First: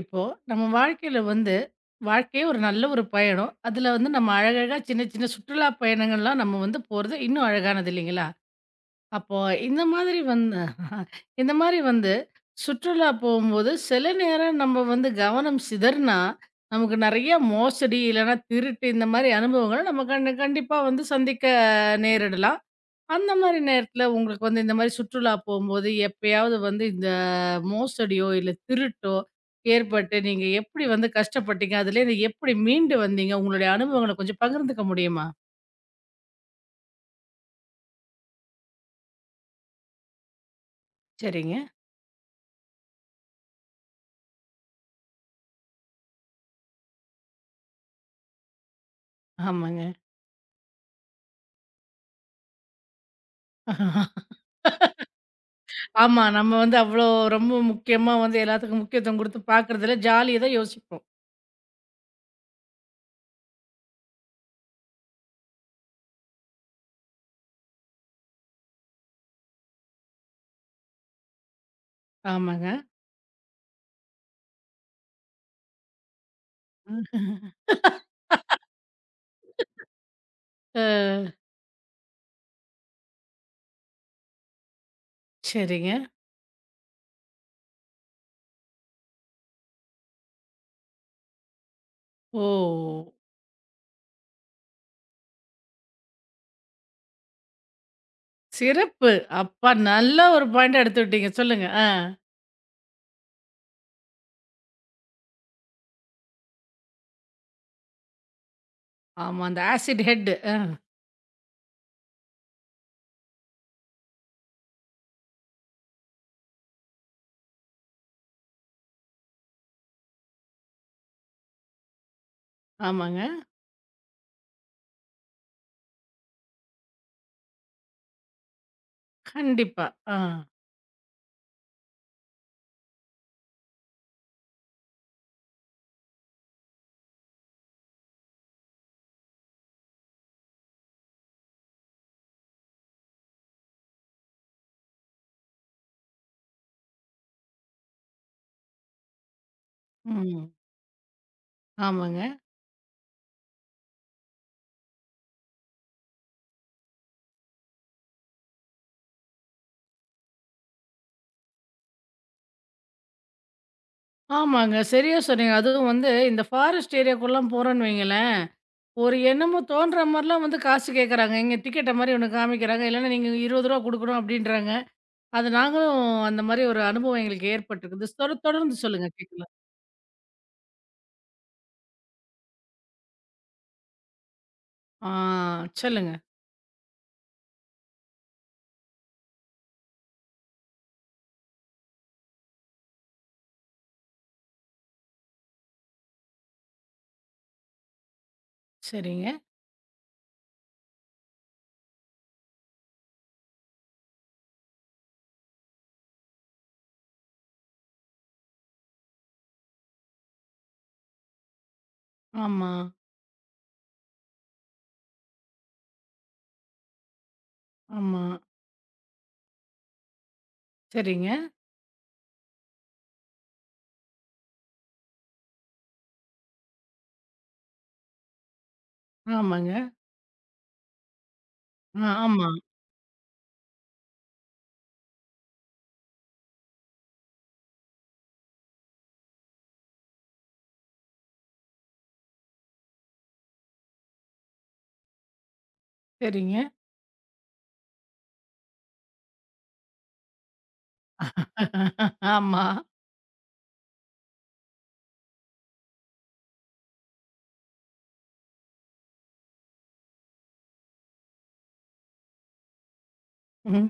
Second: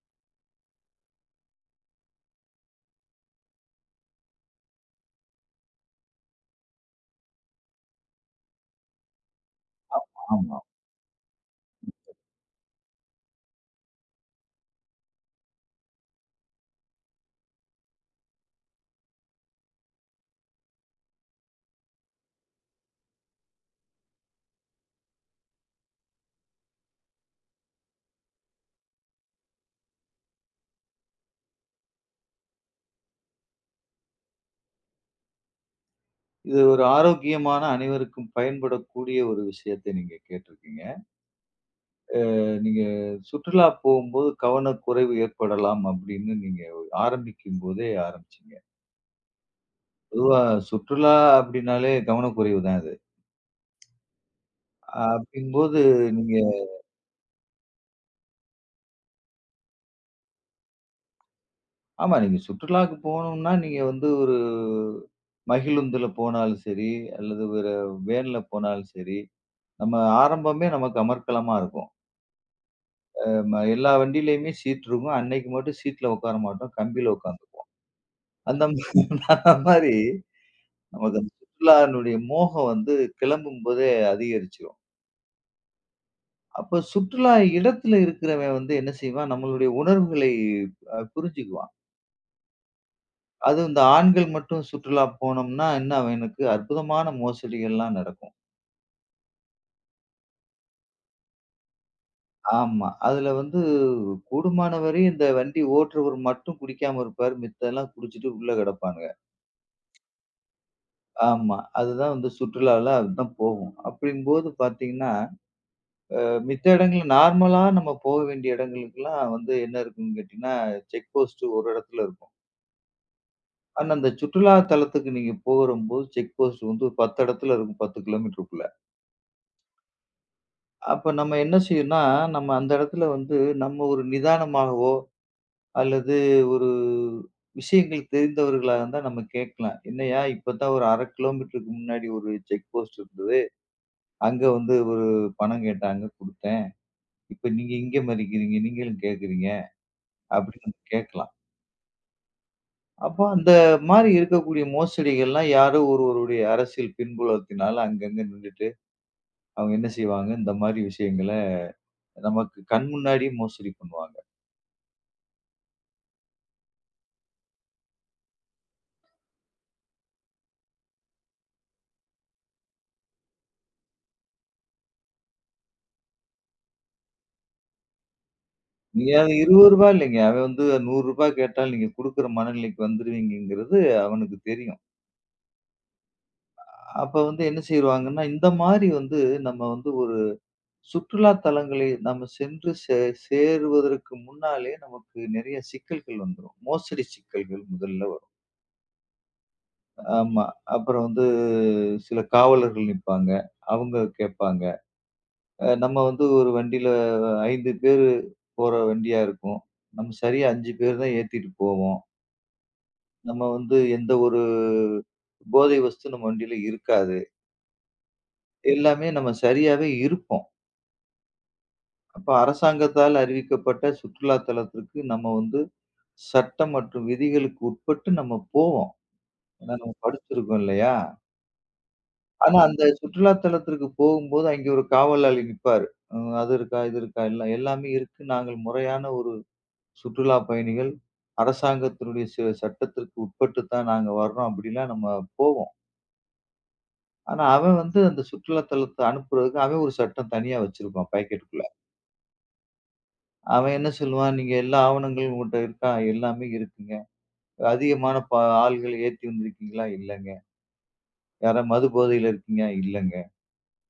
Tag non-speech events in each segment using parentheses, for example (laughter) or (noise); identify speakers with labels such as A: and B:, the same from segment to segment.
A: இப்போ நம்ம வாழ்க்கையில வந்து வாழ்க்கையே ஒரு நல்ல ஒரு பயணம். அதுல வந்து நம்ம அழகழகா சின்ன சின்ன சுற்றுலா பயணங்கள்லாம் நம்ம வந்து போறது இன்னும் அழகானது இல்லைங்களா? அப்போ இந்த மாதிரி
B: ஆமா.
A: வந்து (laughs) இந்த மாதிரி வந்து சுற்றுலா போகும்போது சில நேரம் நம்ம வந்து கவனம் சிதறுனா, நமக்கு நெறைய மோசடி இல்லைன்னா திருட்டு இந்த மாதிரி அனுபவங்கள நம்ம கண் கண்டிப்பா வந்து சந்திக்க நேரிடலாம். அந்த மாரி நேரத்துல உங்களுக்கு வந்து இந்த மாரி சுற்றுலா போம்போது, எப்பயாவது வந்து இந்த மோசடியோ, இல்ல திருட்டோ ஏற்பட்டு, நீங்க எப்படி வந்து கஷ்டப்பட்டீங்க? அதுலேருந்து எப்படி மீண்டு வந்தீங்க? உங்களுடைய அனுபவங்கள கொஞ்சம் பகிர்ந்துக்க முடியுமா?
B: இது ஒரு ஆரோக்கியமான அனைவருக்கும் பயன்படக்கூடிய ஒரு விஷயத்தை நீங்க கேட்டிருக்கீங்க.
A: சரிங்க.
B: நீங்க சுற்றுலா போகும்போது கவனக்குறைவு ஏற்படலாம் அப்படின்னு நீங்க ஆரம்பிக்கும்போதே ஆரம்பிச்சீங்க.
A: ஆமாங்க.
B: பொதுவா சுற்றுலா அப்படின்னாலே கவனக்குறைவு தான் அது. அப்படிங்கும்போது
A: ஆமா.
B: நீங்க
A: நம்ம வந்து அவ்ளோ ரொம்ப முக்கியமா வந்து எல்லாத்துக்கும் முக்கியத்துவம் குடுத்து பாக்குறதில்ல. ஜாலிய தான் யோசிப்போம்.
B: ஆமா, நீங்க சுற்றுலாவுக்கு போகணும்னா நீங்க வந்து ஒரு மகிழுந்துல போனாலும் சரி, அல்லது ஒரு வேன்ல போனாலும் சரி, நம்ம ஆரம்பமே நமக்கு அமர்க்களமா இருக்கும்.
A: ஆமாங்க.
B: நம்ம எல்லா வண்டியிலயுமே சீட் இருக்கும். அன்னைக்கு மட்டும் சீட்ல உட்கார மாட்டோம். கம்பியில
A: ம்.
B: உட்காந்துக்குவோம். அந்த ம- (laughs) அந்த மாரி
A: அ
B: நமக்கு அந்த சுற்றுலானுடைய மோகம் வந்து கிளம்பும்போதே அதிகரிச்சுரும்.
A: சரிங்க.
B: அப்ப சுற்றுலா இடத்துல இருக்கிறவன் வந்து என்ன செய்வான், நம்மளுடைய உணர்வுகளை புரிஞ்சுக்குவான்.
A: ஓ!
B: அதுவும் இந்த ஆண்கள் மட்டும் சுற்றுலா போனோம்னா, என்ன அவனுக்கு அற்புதமான மோசடிகள்லாம் நடக்கும்.
A: சிறப்பு. அப்பா நல்ல ஒரு பாயிண்ட்ட எடுத்து விட்டீங்க. சொல்லுங்க. ஆ.
B: ஆமா. அதுல வந்து கூடுமான வரையும் இந்த வண்டி ஓட்டுறவர் மட்டும் குடிக்காம இருப்பாரு. மித்தெல்லாம் குடிச்சிட்டு உள்ள கிடப்பானுங்க.
A: ஆமா. அந்த ஆசிட் ஹெட். அ
B: ஆமா. அதுதான் வந்து சுற்றுலால அதுதான் போகும். அப்படிங்கும்போது பார்த்தீங்கன்னா, மித்த இடங்கள் நார்மலா நம்ம போக வேண்டிய இடங்களுக்கெல்லாம் வந்து என்ன இருக்கும்னு கேட்டீங்கன்னா, செக் போஸ்ட் ஒரு இடத்துல இருக்கும்.
A: ஆமாங்க.
B: ஆனா, அந்த சுற்றுலா தலத்துக்கு நீங்க போகும்போது செக் போஸ்ட் வந்து ஒரு 10 இடத்துல இருக்கும். 10 கிலோமீட்டருக்குள்ள.
A: கண்டிப்பா. ஆ.
B: அப்ப நம்ம என்ன செய்யணும்னா, நம்ம அந்த இடத்துல வந்து நம்ம ஒரு நிதானமாகவோ, அல்லது ஒரு விஷயங்கள் தெரிந்தவர்களா இருந்தா நம்ம கேட்கலாம். "என்னய்யா இப்பதான் ஒரு 1/2 கிலோமீட்டருக்கு முன்னாடி ஒரு செக் போஸ்ட் இருந்தது. அங்க வந்து ஒரு பணம் கேட்டாங்க குடுத்தேன்." இப்ப நீங்க இங்க மதிக்கிறீங்க, நீங்களும் கேட்கிறீங்க
A: ம்.
B: அப்படின்னு நம்ம கேட்கலாம்.
A: ஆமாங்க.
B: அப்போ அந்த மாரி இருக்கக்கூடிய மோசடிகள்லாம் யாரோ ஒருவருடைய அரசியல் பின்புலத்தினால அங்கங்க நின்னுட்டு, அவங்க என்ன செய்வாங்க, இந்த மாரி விஷயங்கள நமக்கு கண் முன்னாடியே மோசடி பண்ணுவாங்க.
A: ஆமாங்க. சரியா சொன்னீங்க. அதுவும் வந்து இந்த ஃபாரஸ்ட் ஏரியாக்குல்லாம் போறோன்னு வைங்களேன், ஒரு என்னமோ தோன்ற மாரிலாம் வந்து காசு கேட்கறாங்க. இங்க டிக்கெட்ட மாரி ஒண்ணு காமிக்கிறாங்க. இல்லன்னா நீங்க ரூ. 20 குடுக்கணும் அப்டின்றாங்க. அது நாங்களும் அந்த மாரி ஒரு அனுபவம் எங்களுக்கு ஏற்பட்டுருக்குது. தொடர்ந்து சொல்லுங்க
B: நீங்க அது
A: கேட்கலாம்.
B: ரூ. 20 இல்லைங்க. அவன் வந்து ரூ. 100 கேட்டாலும் நீங்க குடுக்குற மனநிலைக்கு வந்துருவீங்கங்கிறது அவனுக்கு தெரியும்.
A: ஆ சொல்லுங்க.
B: அப்ப வந்து என்ன செய்வாங்கன்னா, இந்த மாரி வந்து நம்ம வந்து ஒரு சுற்றுலா தலங்களை நம்ம சென்று சேருவதற்கு முன்னாலே நமக்கு நெறைய சிக்கல்கள் வந்துரும். மோசடி சிக்கல்கள் முதல்ல வரும்.
A: சரிங்க.
B: ஆமா. அப்புறம் வந்து சில காவலர்கள் நிப்பாங்க. அவங்க கேட்பாங்க. நம்ம வந்து ஒரு வண்டியில 5 பேரு போற வண்டியா இருக்கும். நம்ம சரியா 5 பேர் தான் ஏத்திட்டு போவோம்.
A: ஆமா,
B: நம்ம வந்து எந்த ஒரு போதை வஸ்து நம்ம வண்டியில இருக்காது.
A: ஆமா.
B: எல்லாமே நம்ம சரியாவே இருப்போம்.
A: சரிங்க.
B: அப்ப அரசாங்கத்தால் அறிவிக்கப்பட்ட சுற்றுலா தலத்திற்கு நம்ம வந்து சட்டம் மற்றும் விதிகளுக்கு உட்பட்டு நம்ம போவோம். ஏன்னா
A: ஆமாங்க.
B: நம்ம படிச்சிருக்கோம் இல்லையா?
A: ஆ ஆமா.
B: ஆனா அந்த சுற்றுலா தலத்திற்கு போகும்போது அங்கே ஒரு காவலாளி நிப்பாரு. ம் அது இருக்கா, இது இருக்கா எல்லாம் எல்லாமே இருக்கு. நாங்கள் முறையான ஒரு சுற்றுலா பயணிகள். அரசாங்கத்தினுடைய சட்டத்திற்கு உட்பட்டு தான் நாங்க வர்றோம் அப்படிலாம் நம்ம போவோம்.
A: சரிங்க.
B: ஆனா அவன் வந்து அந்த சுற்றுலா தலத்த அனுப்புறதுக்கு அவன் ஒரு சட்டம் தனியா வச்சிருப்பான் பாக்கெட்டுக்குள்ள.
A: ஆமா.
B: அவன் என்ன சொல்லுவான், நீங்க எல்லா ஆவணங்களும் உங்கட்ட இருக்கா? எல்லாமே இருக்குங்க. அதிகமான ஆள்கள் ஏத்தி வந்திருக்கீங்களா? இல்லங்க. யாரா மது போதையில இருக்கீங்களா? இல்லங்க.
A: ம்.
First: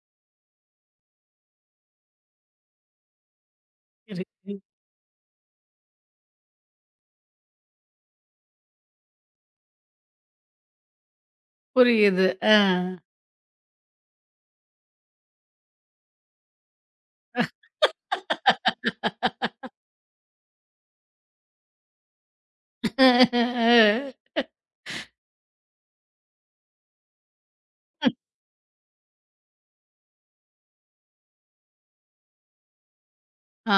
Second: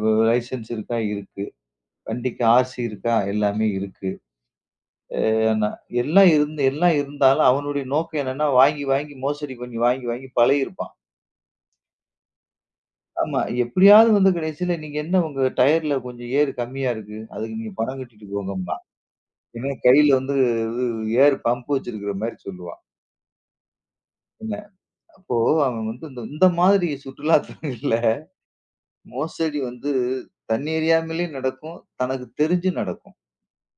B: வ லைசென்ஸ் இருக்கா? இருக்கு. வண்டிக்கு ஆர்சி இருக்கா? எல்லாமே இருக்கு.
A: இருக்கு.
B: ஏன்னா எல்லாம் இருந்து எல்லாம் இருந்தாலும் அவனுடைய நோக்கம் என்னன்னா, வாங்கி, வாங்கி மோசடி பண்ணி வாங்கி, வாங்கி பழகியிருப்பான்.
A: புரியுது.
B: ஆமா. எப்படியாவது வந்து கடைசியில நீங்க என்ன உங்க டயர்ல கொஞ்சம் ஏர் கம்மியா இருக்கு. அதுக்கு நீங்க பணம் கட்டிட்டு போங்கம்பான். இல்லன்னா கையில வந்து இது ஏர் பம்ப் வச்சிருக்கிற மாரி சொல்லுவான்.
A: ஆ.
B: என்ன அப்போ அவன் வந்து இந்த இந்த மாதிரி சுற்றுலா தலங்கள்ல மோசடி வந்து தன்னெறியாமலே நடக்கும். தனக்கு தெரிஞ்சு நடக்கும்.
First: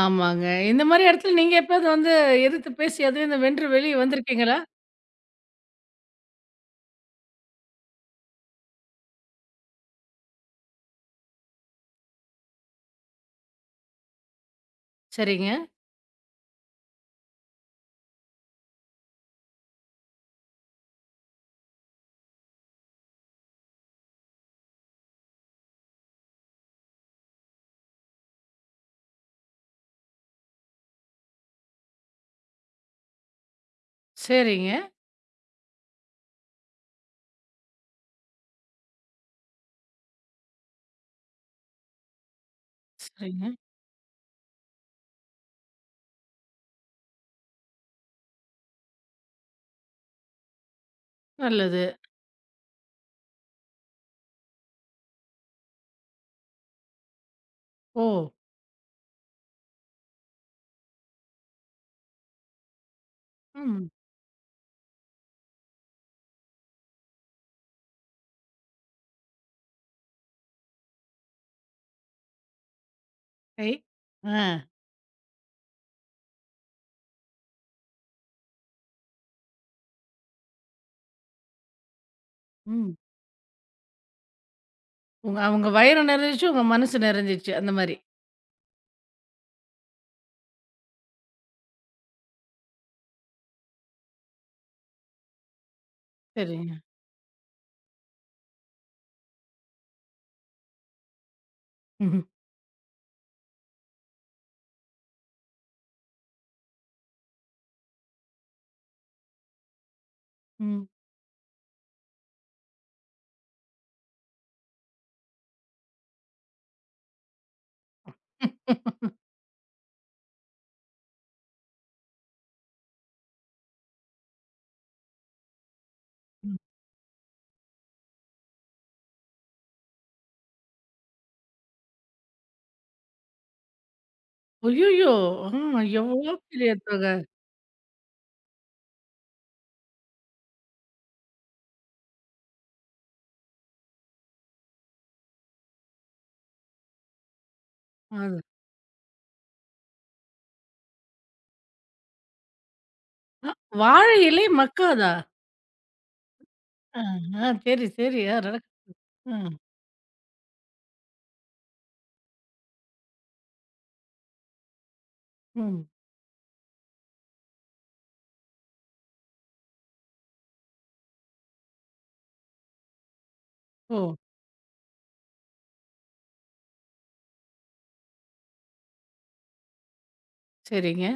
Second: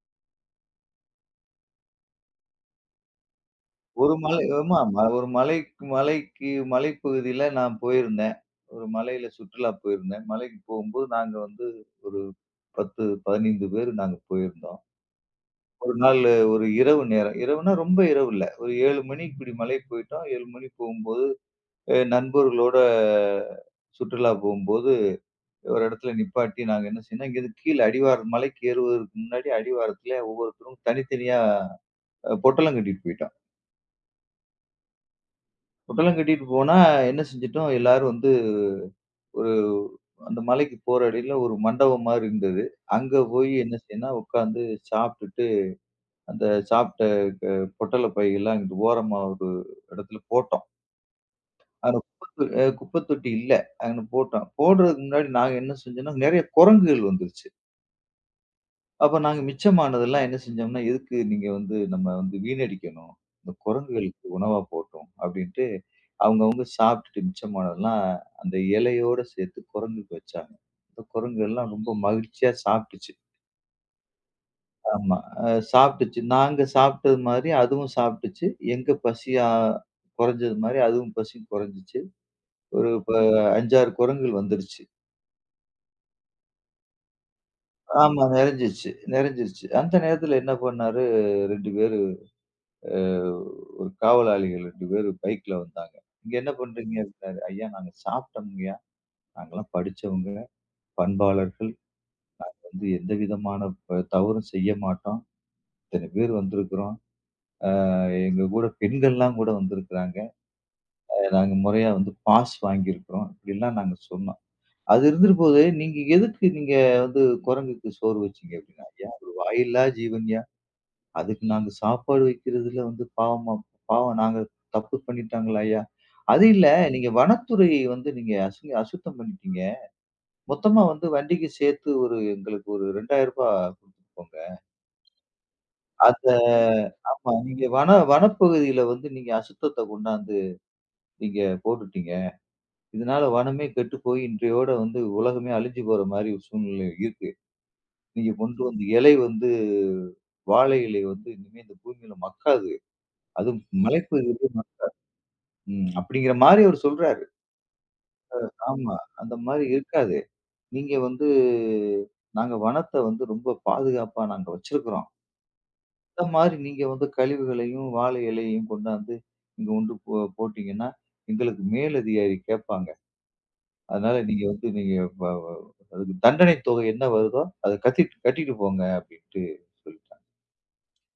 A: ஆமாங்க. இந்த மாரி இடத்துல நீங்க எப்பயாவது வந்து எதிர்த்து பேசி அதுவும் இந்த வென்று வெளிய
B: ஒரு மலை
A: வந்திருக்கீங்களா?
B: ஆமா, ஆமா. ஒரு மலைக்கு மலைக்கு மலைப்பகுதியில நான் போயிருந்தேன். ஒரு மலையில சுற்றுலா போயிருந்தேன். மலைக்கு போகும்போது நாங்க வந்து ஒரு 10, 15 பேர் நாங்க போயிருந்தோம்.
A: சரிங்க,
B: ஒரு நாள் ஒரு இரவு நேரம். இரவுனா ரொம்ப இரவு இல்ல. ஒரு 7 மணி இப்படி மலைக்கு போயிட்டோம். 7 மணி போகும்போது, நண்பர்களோட சுற்றுலா போகும்போது ஒரு இடத்துல நிப்பாட்டி நாங்க என்ன செய்யணும், இங்கேருந்து கீழ அடிவாரம் மலைக்கு ஏறுவதற்கு முன்னாடி அடிவாரத்துல ஒவ்வொருத்தரும் தனித்தனியா பொட்டலம் கட்டிட்டு போயிட்டோம்.
A: சரிங்க,
B: பொட்டலம் கட்டிட்டு போனா என்ன செஞ்சுட்டோம், எல்லாரும் வந்து ஒரு அந்த மலைக்கு போற வழியில ஒரு மண்டபம் மாரி இருந்தது. அங்க போய்
A: சரிங்க.
B: என்ன செய்யணும்னா, உட்காந்து சாப்பிட்டுட்டு அந்த சாப்பிட்ட க பொட்டல பையெல்லாம் இங்கிட்டு ஓரமா ஒரு இடத்துல போட்டோம்.
A: நல்லது.
B: அங்க குப்பத்தொட்டி இல்ல. அங்கன போட்டோம். போடுறதுக்கு முன்னாடி நாங்க என்ன செஞ்சோம்னா, நெறைய குரங்குகள் வந்துருச்சு.
A: ஓ!
B: அப்ப நாங்க மிச்சமானதெல்லாம் என்ன செஞ்சோம்னா, எதுக்கு நீங்க வந்து நம்ம வந்து வீணடிக்கணும். இந்த
A: ம்.
B: குரங்குகளுக்கு உணவா போட்டோம் அப்படின்ட்டு, அவங்கவங்க சாப்பிட்டுட்டு மிச்சமானதெல்லாம் அந்த இலையோட சேர்த்து குரங்குக்கு வச்சாங்க. இந்த குரங்கு எல்லாம் ரொம்ப மகிழ்ச்சியா சாப்பிட்டுச்சு.
A: சரி. ஆ.
B: ஆமா. அ சாப்பிட்டுச்சு. நாங்க சாப்பிட்டது மாதிரி அதுவும் சாப்பிட்டுச்சு. எங்க பசியா குறைஞ்சது மாதிரி அதுவும் பசி குறைஞ்சுச்சு. ஒரு
A: ம்.
B: இப்ப 5, 6 குரங்குகள் வந்துருச்சு.
A: உங்க அவங்க வயிறு நிறைஞ்சுச்சு, உங்க மனசு நிறைஞ்சிச்சு. அந்த மாரி.
B: ஆமா, நிறைஞ்சிருச்சு நிறைஞ்சிருச்சு. அந்த நேரத்துல என்ன பண்ணாரு 2 பேர் அஹ் ஒரு காவலாளிகள் 2 பேரு பைக்ல வந்தாங்க. "இங்க என்ன
A: சரிங்க.
B: பண்றீங்க?" அப்படின்னாரு. "ஐயா நாங்க சாப்பிட்டோம்ங்கய்யா. நாங்கலாம் படிச்சவங்க, பண்பாளர்கள்.
A: ம்ஹ்ம்.
B: வந்து எந்த விதமான தவறும் செய்ய மாட்டோம். இத்தனை பேர் வந்திருக்கிறோம். அ எங்க கூட பெண்கள்லாம் கூட வந்திருக்கிறாங்க.
A: ம்.
B: நாங்க முறையா வந்து பாஸ் வாங்கியிருக்கிறோம்." இப்படிலாம் நாங்க சொன்னோம். அது இருந்திருக்கும்போது, "நீங்க எதுக்கு நீங்க வந்து குரங்குக்கு சோறு வச்சீங்க?" அப்படின்னா, "ஐயா அது வாயில்லா ஜீவன்யா. அதுக்கு நாங்க சாப்பாடு வைக்கிறதுல வந்து பாவமா பாவம் நாங்க தப்பு பண்ணிட்டாங்களா ஐயா? அது
A: ம்.
B: இல்ல நீங்க வனத்துறை வந்து நீங்க அசுத்தம் பண்ணிட்டீங்க. மொத்தமா வந்து வண்டிக்கு சேர்த்து ஒரு எங்களுக்கு ஒரு ரூ. 2,000 குடுத்துட்டு போங்க.
A: ஐய்யயோ! ஆ
B: அந்த
A: எவ்வளோ பெரிய தொகை.
B: ஆமா நீங்க வனப்பகுதியில வந்து நீங்க அசுத்தத்த கொண்டாந்து நீங்க போட்டுட்டீங்க. இதனால வனமே கெட்டு போய் இன்றையோட வந்து உலகமே அழிஞ்சு போற மாரி ஒரு சூழ்நிலை இருக்கு. நீங்க
A: அது.
B: கொண்டு வந்த இலை வந்து வாழை இலை வந்து இனிமே இந்த பூமியில மக்காது.
A: அ
B: அதுவும்
A: வாழை இலை
B: மலைப்பகுதியில
A: மக்காதா?
B: ம். அப்படிங்கிற மாரி அவரு
A: ஆ,
B: சொல்றாரு.
A: ஆ. சரி, சரி. அ.
B: ஆமா. அந்த
A: ம்.
B: மாரி இருக்காது. நீங்க வந்து நாங்க வனத்த வந்து ரொம்ப பாதுகாப்பா நாங்க வச்சிருக்கிறோம்.
A: ம்.
B: இந்த மாரி நீங்க வந்து கழிவுகளையும், வாழை இலையையும் கொண்டாந்து இங்க கொண்டு போட்டீங்கன்னா, எங்களுக்கு மேலதிகாரி கேட்பாங்க.
A: ஓ!
B: அதனால நீங்க வந்து நீங்க வ வ அதுக்கு தண்டனை தொகை என்ன வருதோ, அத கட்டிட்டு போங்க அப்படின்ட்டு சொல்லிட்டாங்க.
A: சரிங்க.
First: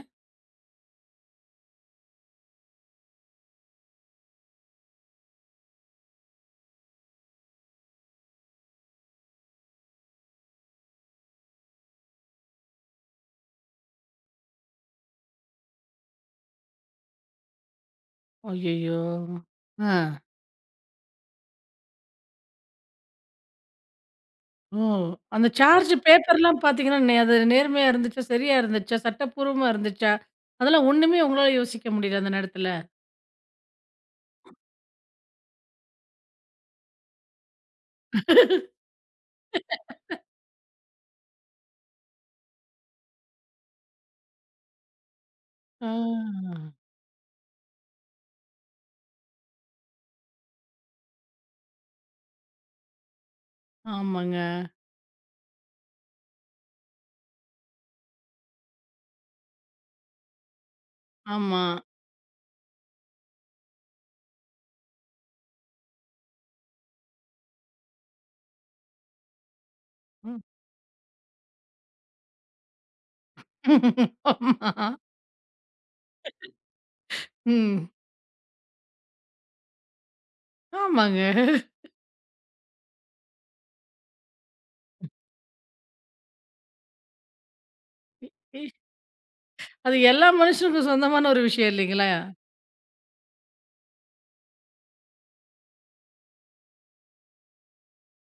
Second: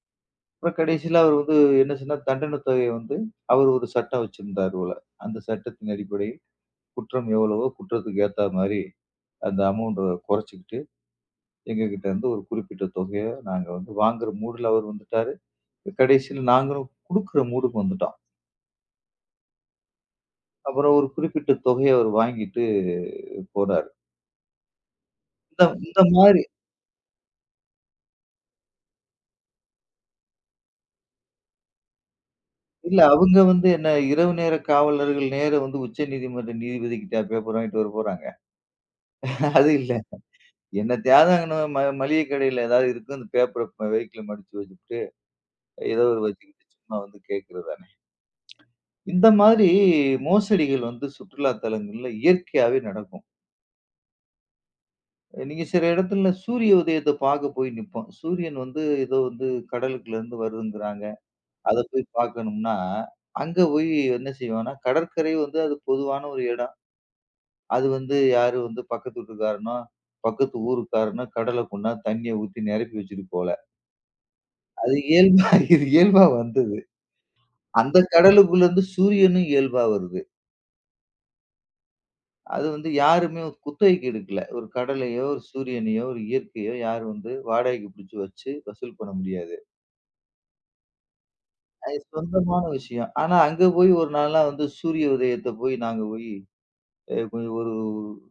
B: அப்புறம் கடைசியில அவர் வந்து என்ன சொன்னார், தண்டனை தொகைய வந்து அவர் ஒரு சட்டம் வச்சிருந்தார் போல. அந்த சட்டத்தின் அடிப்படையில் குற்றம் எவ்வளவோ குற்றத்துக்கு ஏத்தா மாரி அந்த அமௌண்ட்ட குறைச்சுக்கிட்டு, எங்ககிட்ட இருந்து ஒரு குறிப்பிட்ட தொகைய நாங்க வந்து வாங்குற மூடுல அவர் வந்துட்டாரு. கடைசியில நாங்களும் குடுக்குற மூடுக்கு வந்துட்டோம்.
A: ஐய்யயோ! ஆ.
B: அப்புறம் ஒரு குறிப்பிட்ட தொகைய அவர் வாங்கிட்டு போறாரு.
A: ஓ! அந்த
B: இந்த
A: சார்ஜ்
B: இந்த மாரி
A: பேப்பர்லாம் பார்த்தீங்கன்னா, அது நேர்மையா இருந்துச்சா? சரியா இருந்துச்சா? சட்டப்பூர்வமா இருந்துச்சா? அதெல்லாம் ஒண்ணுமே உங்களால யோசிக்க முடியல அந்த நேரத்துல.
B: இல்ல அவங்க வந்து என்ன இரவு நேர காவலர்கள் நேரா வந்து உச்சநீதிமன்ற நீதிபதிகிட்டயா பேப்பர் வாங்கிட்டு வர போறாங்க? அது இல்ல. என்னத்தையாவது அங்கன மளிகை கடையில ஏதாவது இருக்கும். அந்த பேப்பர வெஹிக்கிள்ல மடிச்சு வச்சுப்புட்டு,
A: ஆ.
B: ஏதோ ஒரு வச்சுக்கிட்டு சும்மா வந்து கேட்கிறது தானே! இந்த மாதிரி மோசடிகள் வந்து சுற்றுலா தலங்கள்ல இயற்கையாவே நடக்கும்.
A: ஆமாங்க.
B: நீங்க சில இடத்துல சூரிய உதயத்த பார்க்க போய் நிப்போம். சூரியன் வந்து ஏதோ வந்து கடலுக்குள்ள இருந்து வருதுங்கிறாங்க.
A: ஆமா.
B: அத போய் பார்க்கணும்னா, அங்க போய் என்ன செய்வோம்னா, கடற்கரை வந்து அது பொதுவான ஒரு இடம். அது வந்து யாரு வந்து பக்கத்து வீட்டுக்காரனோ,
A: ம்.
B: பக்கத்து ஊருக்காரனோ கடல கொண்டா தண்ணிய ஊத்தி நிரப்பி வச்சுட்டு போல.
A: ஆமா.
B: அது இயல்பா இது இயல்பா வந்தது.
A: ம்.
B: அந்த கடலுக்குள்ள இருந்து சூரியனும் இயல்பா வருது.
A: ஆமாங்க.
B: அது வந்து யாருமே குத்தகைக்கு எடுக்கல. ஒரு கடலையோ, ஒரு சூரியனையோ, ஒரு இயற்கையோ யாரும் வந்து வாடகைக்கு புடிச்சு வச்சு
A: இ
B: வசூல் பண்ண முடியாது.
A: அது எல்லா மனுஷனுக்கும் சொந்தமான ஒரு விஷயம்
B: அது
A: இல்லைங்களா?
B: சொந்தமான விஷயம். ஆனா அங்க போய் ஒரு நாள்லாம் வந்து சூரிய உதயத்த போய் நாங்க போய் கொஞ்சம் ஒரு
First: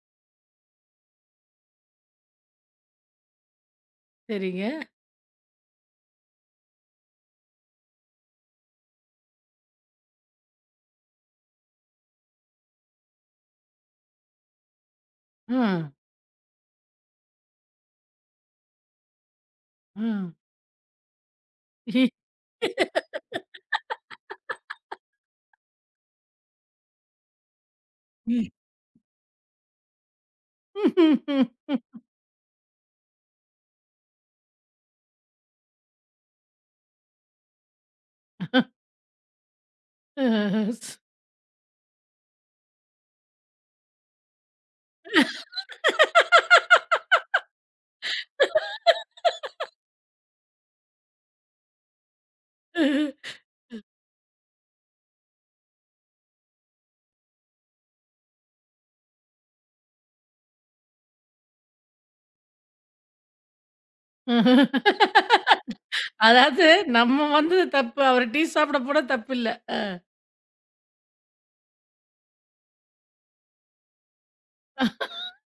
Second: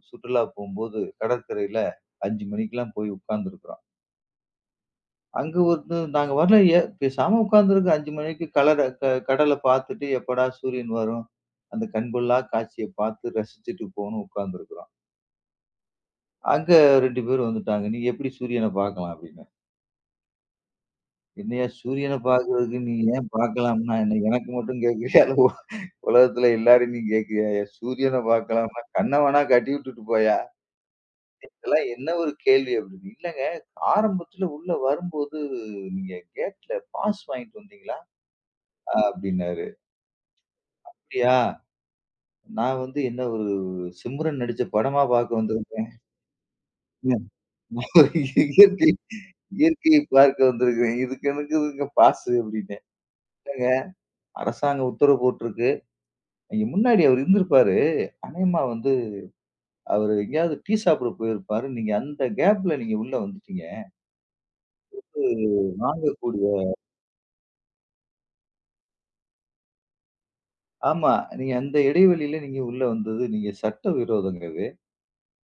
B: சுற்றுலா போம்போது, கடற்கரையில 5 மணிக்கெல்லாம் போய் உட்கார்ந்துருக்கிறோம்.
A: சரிங்க.
B: அங்க வந்து நாங்க வரலையே! பேசாம உட்கார்ந்துருக்கோம். 5 மணிக்கு கலர கடல பார்த்துட்டு எப்படா சூரியன் வரும்? அந்த கண்கொள்ளா காட்சிய பார்த்து ரசிச்சுட்டு போன்னு உட்கார்ந்துருக்கிறோம்.
A: ம்.
B: அங்க 2 பேர் வந்துட்டாங்க. "நீ எப்படி சூரியன பார்க்கலாம்?" அப்படின்னு.
A: ம்.
B: "என்னய்யா சூரியன பார்க்கிறதுக்கு நீ ஏன் பார்க்கலாம்னா என்ன எனக்கு மட்டும் கேட்கிறியா? இல்ல உலகத்துல எல்லாரையும் நீ கேட்கிறியாயா? சூரியன
A: ம்.
B: பார்க்கலாம்னா, கண்ண வேணா கட்டி விட்டுட்டு போயா? இதெல்லாம் என்ன ஒரு கேள்வி அப்படின்னு. இல்லங்க, ஆரம்பத்துல உள்ள வரும்போது நீங்க கேட்ல பாஸ் வாங்கிட்டு வந்தீங்களா? அப்படின்னாரு. அப்படியா? நான் வந்து என்ன ஒரு சிம்ரன் நடிச்ச படமா பார்க்க வந்திருக்கேன். ஒரு இயற்கை இயற்கையை பார்க்க வந்திருக்கிறேன். இதுக்கு எனக்கு எதுங்க பாசு அப்படின்னேன்.
A: அஹ.
B: இல்லங்க அரசாங்கம் உத்தரவு போட்டிருக்கு. அங்க முன்னாடி அவர் இருந்திருப்பாரு. அநேகமா வந்து அவரு எங்கேயாவது டீ சாப்பிட போயிருப்பாரு. நீங்க அந்த கேப்ல நீங்க உள்ள வந்துட்டீங்க.
A: (laughs)
B: வாங்கக்கூடிய
A: அதாவது நம்ம வந்தது தப்பு. அவரு டீ சாப்பிட போனா தப்பில்ல.
B: ஆமா. நீங்க அந்த இடைவெளியில நீங்க உள்ள வந்தது, நீங்க சட்டவிரோதங்க அது.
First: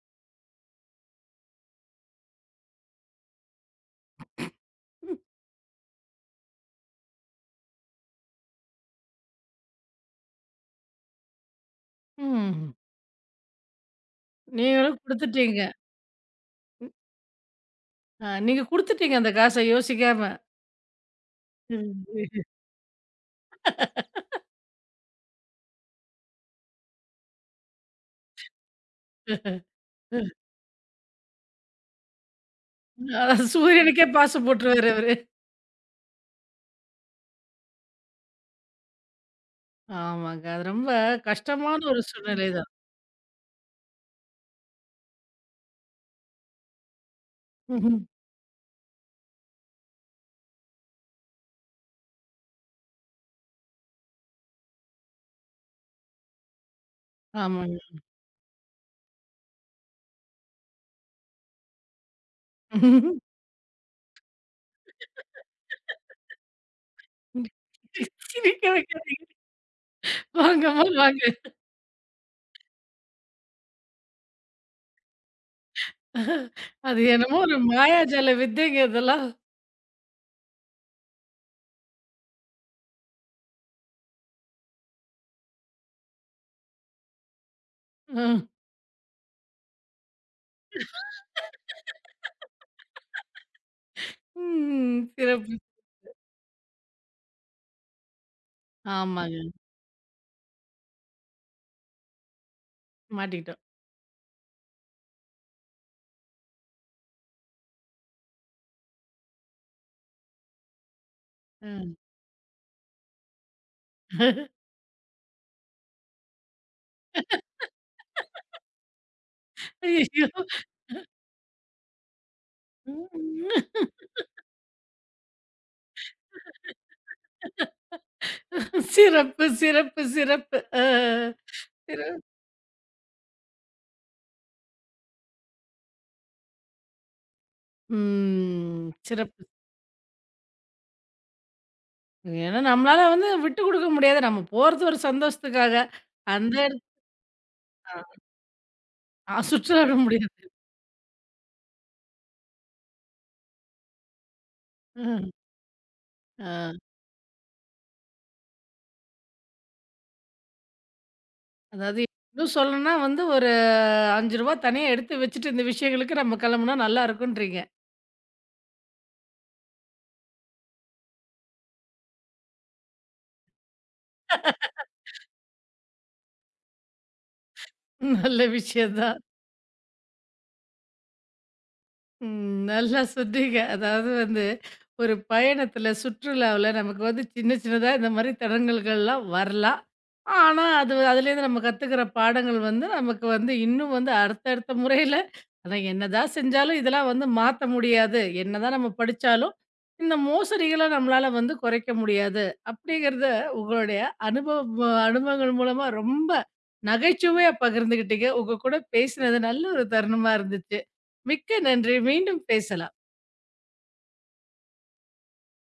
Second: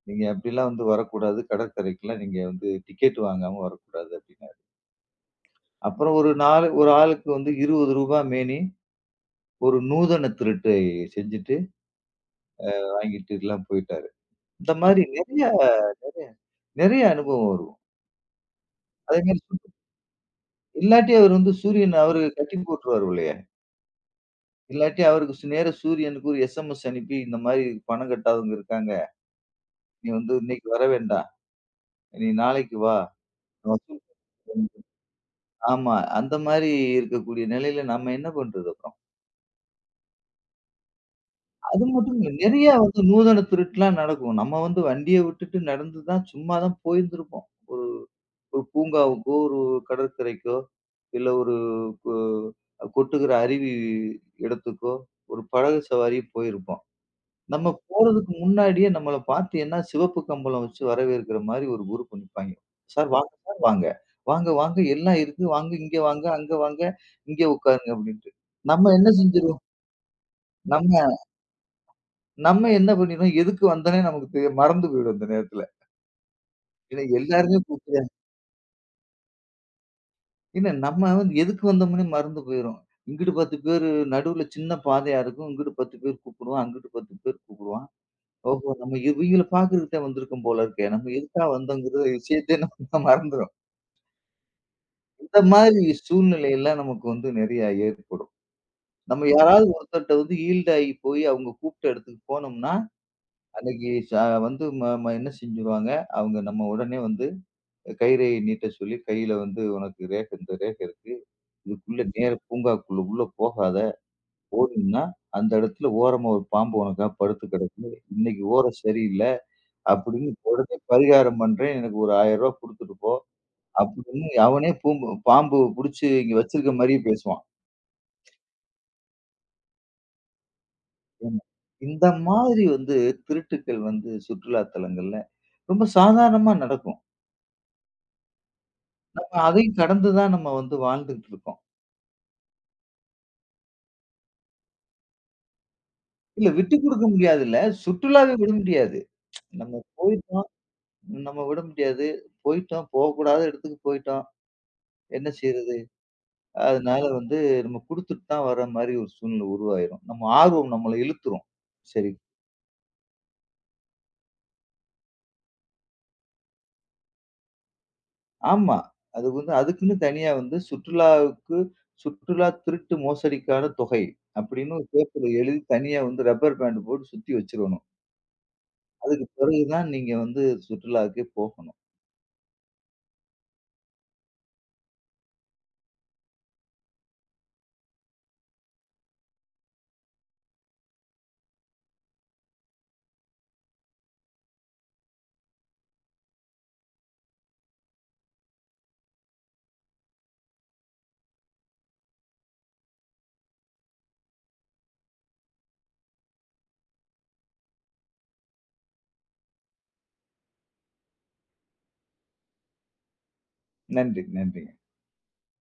B: நீங்க அப்படிலாம் வந்து வரக்கூடாது. கடற்கரைக்குலாம் நீங்க வந்து டிக்கெட் வாங்காம வரக்கூடாது அப்படின்னாரு. அப்புறம் ஒரு 4 ஒரு ஆளுக்கு வந்து ரூ. 20 மேனி, ஒரு நூதன திருட்டை செஞ்சுட்டு
A: ம்.
B: வாங்கிட்டுலாம் போயிட்டாரு. இந்த
A: நீங்களும்
B: மாதிரி நெறைய
A: குடுத்துட்டீங்க.
B: நெறைய நெறைய அனுபவம் வரும்.
A: அ நீங்க குடுத்துட்டீங்க
B: அதே
A: அந்த
B: மாரி
A: காச யோசிக்காம.
B: இல்லாட்டி அவர் வந்து சூரியன் அவரு கட்டி போட்டுருவாரு இல்லையா? இல்லாட்டி அவருக்கு நேரா சூரியனுக்கு ஒரு எஸ்எம்எஸ் அனுப்பி, இந்த மாரி பணம் கட்டாதவங்க இருக்காங்க. நீ வந்து இன்னைக்கு வர வேண்டாம். நீ நாளைக்கு வா.
A: அதாவது
B: நான் வசூல்
A: சூரியனுக்கே பாசம்
B: பண்
A: போட்டுருவாரு அவரு.
B: ஆமா. அந்த மாரி இருக்கக்கூடிய நிலையில நம்ம என்ன பண்றது அப்புறம்?
A: ஆமாங்க. அது ரொம்ப கஷ்டமான
B: அது
A: ஒரு
B: மட்டும் இல்ல.
A: சூழ்நிலை
B: நெறைய
A: தான்.
B: வந்து நூதன திருட்டுலாம் நடக்கும். நம்ம வந்து வண்டிய விட்டுட்டு நடந்து தான் சும்மா தான் போயிருந்திருப்போம். ஒரு
A: ம்ஹ்ம்.
B: ஒரு பூங்காவுக்கோ, ஒரு கடற்கரைக்கோ, இல்ல ஒரு கொ கொட்டுகிற அருவி இடத்துக்கோ, ஒரு படகு சவாரி போயிருப்போம். நம்ம
A: ஆமாங்க.
B: போறதுக்கு முன்னாடியே நம்மள பார்த்து என்ன சிவப்பு கம்பளம் வச்சு வரவேற்கிற மாரி ஒரு குரூப் நிப்பாய்ங்க. "சார் வாங்க சார் வாங்க. வாங்க வாங்க எல்லாம் இருக்கு. வாங்க இங்க வாங்க, அங்க வாங்க, இங்க உட்காருங்க" அப்படின்ட்டு.
A: சிரிக்க
B: நம்ம என்ன
A: வைக்காதீங்க.
B: செஞ்சுருவோம்?
A: வாங்கம்மா
B: நம்ம
A: வாங்க.
B: நம்ம என்ன பண்ணிருவோம்? எதுக்கு வந்தோனே நமக்கு தெரிய மறந்து போயிடும் அந்த நேரத்துல.
A: அது
B: ஏன்னா
A: என்னமோ ஒரு
B: எல்லாருமே கூப்பிடுறாங்க.
A: மாயாஜால வித்தைங்க இதெல்லாம்.
B: ஏன்னா நம்ம வந்து எதுக்கு வந்தோம்னே மறந்து போயிரும். இங்கிட்டு 10 பேரு நடுவுல சின்ன பாதையா இருக்கும். இங்கிட்டு 10 பேர் கூப்பிடுவான், அங்கிட்டு 10 பேர் கூப்பிடுவான். ஓஹோ! நம்ம இவிங்கள பாக்குறதுக்கு தான் வந்திருக்கோம் போல இருக்கே. நம்ம எதுக்காக வந்தோங்கிற விஷயத்தையே நம்ம (laughs) மறந்துரும்.
A: ம்.
B: இந்த
A: சிறப்பு.
B: மாதிரி சூழ்நிலையெல்லாம் நமக்கு வந்து நெறைய ஏற்படும். நம்ம
A: ஆமாங்க.
B: யாராவது ஒருத்தர்ட்ட வந்து ஈல்ட் ஆகி போய் அவங்க கூப்பிட்ட இடத்துக்கு போனோம்னா,
A: மாட்டிக்கிட்டோம்.
B: அன்னைக்கு வந்து ம ம என்ன செஞ்சுருவாங்க, அவங்க நம்ம உடனே வந்து கயிறை நீட்ட சொல்லி, கையில வந்து உனக்கு ரேக் இந்த ரேக் இருக்கு.
A: ம்.
B: இதுக்குள்ள நேர பூங்காக்குள்ள உள்ள போகாத. போனீன்னா, அந்த இடத்துல ஓரமா ஒரு பாம்பு உனக்கா படுத்து கிடக்கு. இன்னைக்கு ஓரம் சரியில்ல.
A: ஐயய்யோ!
B: அப்படின்னு உடனே பரிகாரம் பண்றேன். எனக்கு ஒரு ரூ. 1000 குடுத்துட்டு போ. அப்படின்னு அவனே பாம்பு புடிச்சு இங்க வச்சிருக்க மாரியே பேசுவான்.
A: சிறப்பு, சிறப்பு, சிறப்பு. அ.
B: ஏன்னா,
A: சிற
B: இந்த மாதிரி வந்து திருட்டுக்கள் வந்து சுற்றுலா தலங்கள்ல ரொம்ப சாதாரணமா நடக்கும்.
A: ம்.
B: நம்ம
A: சிறப்பு.
B: அதையும் கடந்து தான் நம்ம வந்து வாழ்ந்துகிட்டு இருக்கோம்.
A: ஏன்னா நம்மளால வந்து விட்டு குடுக்க முடியாது. நம்ம போறது ஒரு சந்தோஷத்துக்காக.
B: இல்ல
A: அந்த
B: விட்டு
A: இடத்து
B: குடுக்க முடியாதுல்ல. சுற்றுலாவே விட முடியாது.
A: அ
B: நம்ம
A: சுற்றுலா விட முடியாது.
B: போயிட்டோம். நம்ம விட முடியாது. போயிட்டோம். போகக்கூடாத இடத்துக்கு போயிட்டோம். என்ன
A: ம்.
B: செய்றது?
A: அ
B: அதனால வந்து நம்ம குடுத்துட்டு தான் வர்ற மாரி ஒரு சூழ்நிலை உருவாயிரும். நம்ம ஆர்வம் நம்மள இழுத்துரும்.
A: அதாவது
B: சரி
A: இன்னும் சொல்லணும்னா வந்து ஒரு ரூ. 5 தனியா எடுத்து வச்சுட்டு இந்த விஷயங்களுக்கு நம்ம கிளம்புனா நல்லா இருக்குன்றீங்க.
B: ஆமா. அது வந்து அதுக்குன்னு தனியா வந்து சுற்றுலாவுக்கு சுற்றுலா திருட்டு மோசடிக்கான தொகை அப்படின்னு ஒரு பேப்பர்ல எழுதி தனியா வந்து ரப்பர் பேண்ட் போட்டு சுத்தி வச்சிரணும்.
A: நல்ல விஷயம் தான்.
B: அதுக்கு பிறகு தான் நீங்க வந்து சுற்றுலாவுக்கே போகணும்.
A: ம். நல்லா சொன்னீங்க. அதாவது வந்து, ஒரு பயணத்தில, சுற்றுலாவுல நமக்கு வந்து சின்ன சின்னதா இந்த மாரி தடங்கல்கள்லாம் வரலாம். ஆனா, அதுலேருந்து நம்ம கத்துக்கிற பாடங்கள் வந்து, நமக்கு வந்து இன்னும் வந்து அடுத்தடுத்த முறையில ஆனா என்னதான் செஞ்சாலும் இதெல்லாம் வந்து மாத்த முடியாது. என்னதான் நம்ம படிச்சாலும், இந்த மோசடிகள நம்மளால வந்து குறைக்க முடியாது. அப்படிங்கிறத உங்களுடைய அனுபவங்கள் மூலமா ரொம்ப நகைச்சுவையா பகிர்ந்துக்கிட்டீங்க. உங்க கூட பேசினது நல்ல ஒரு தருணமா இருந்துச்சு. மிக்க நன்றி. மீண்டும் பேசலாம்.
B: நன்றி, நன்றி.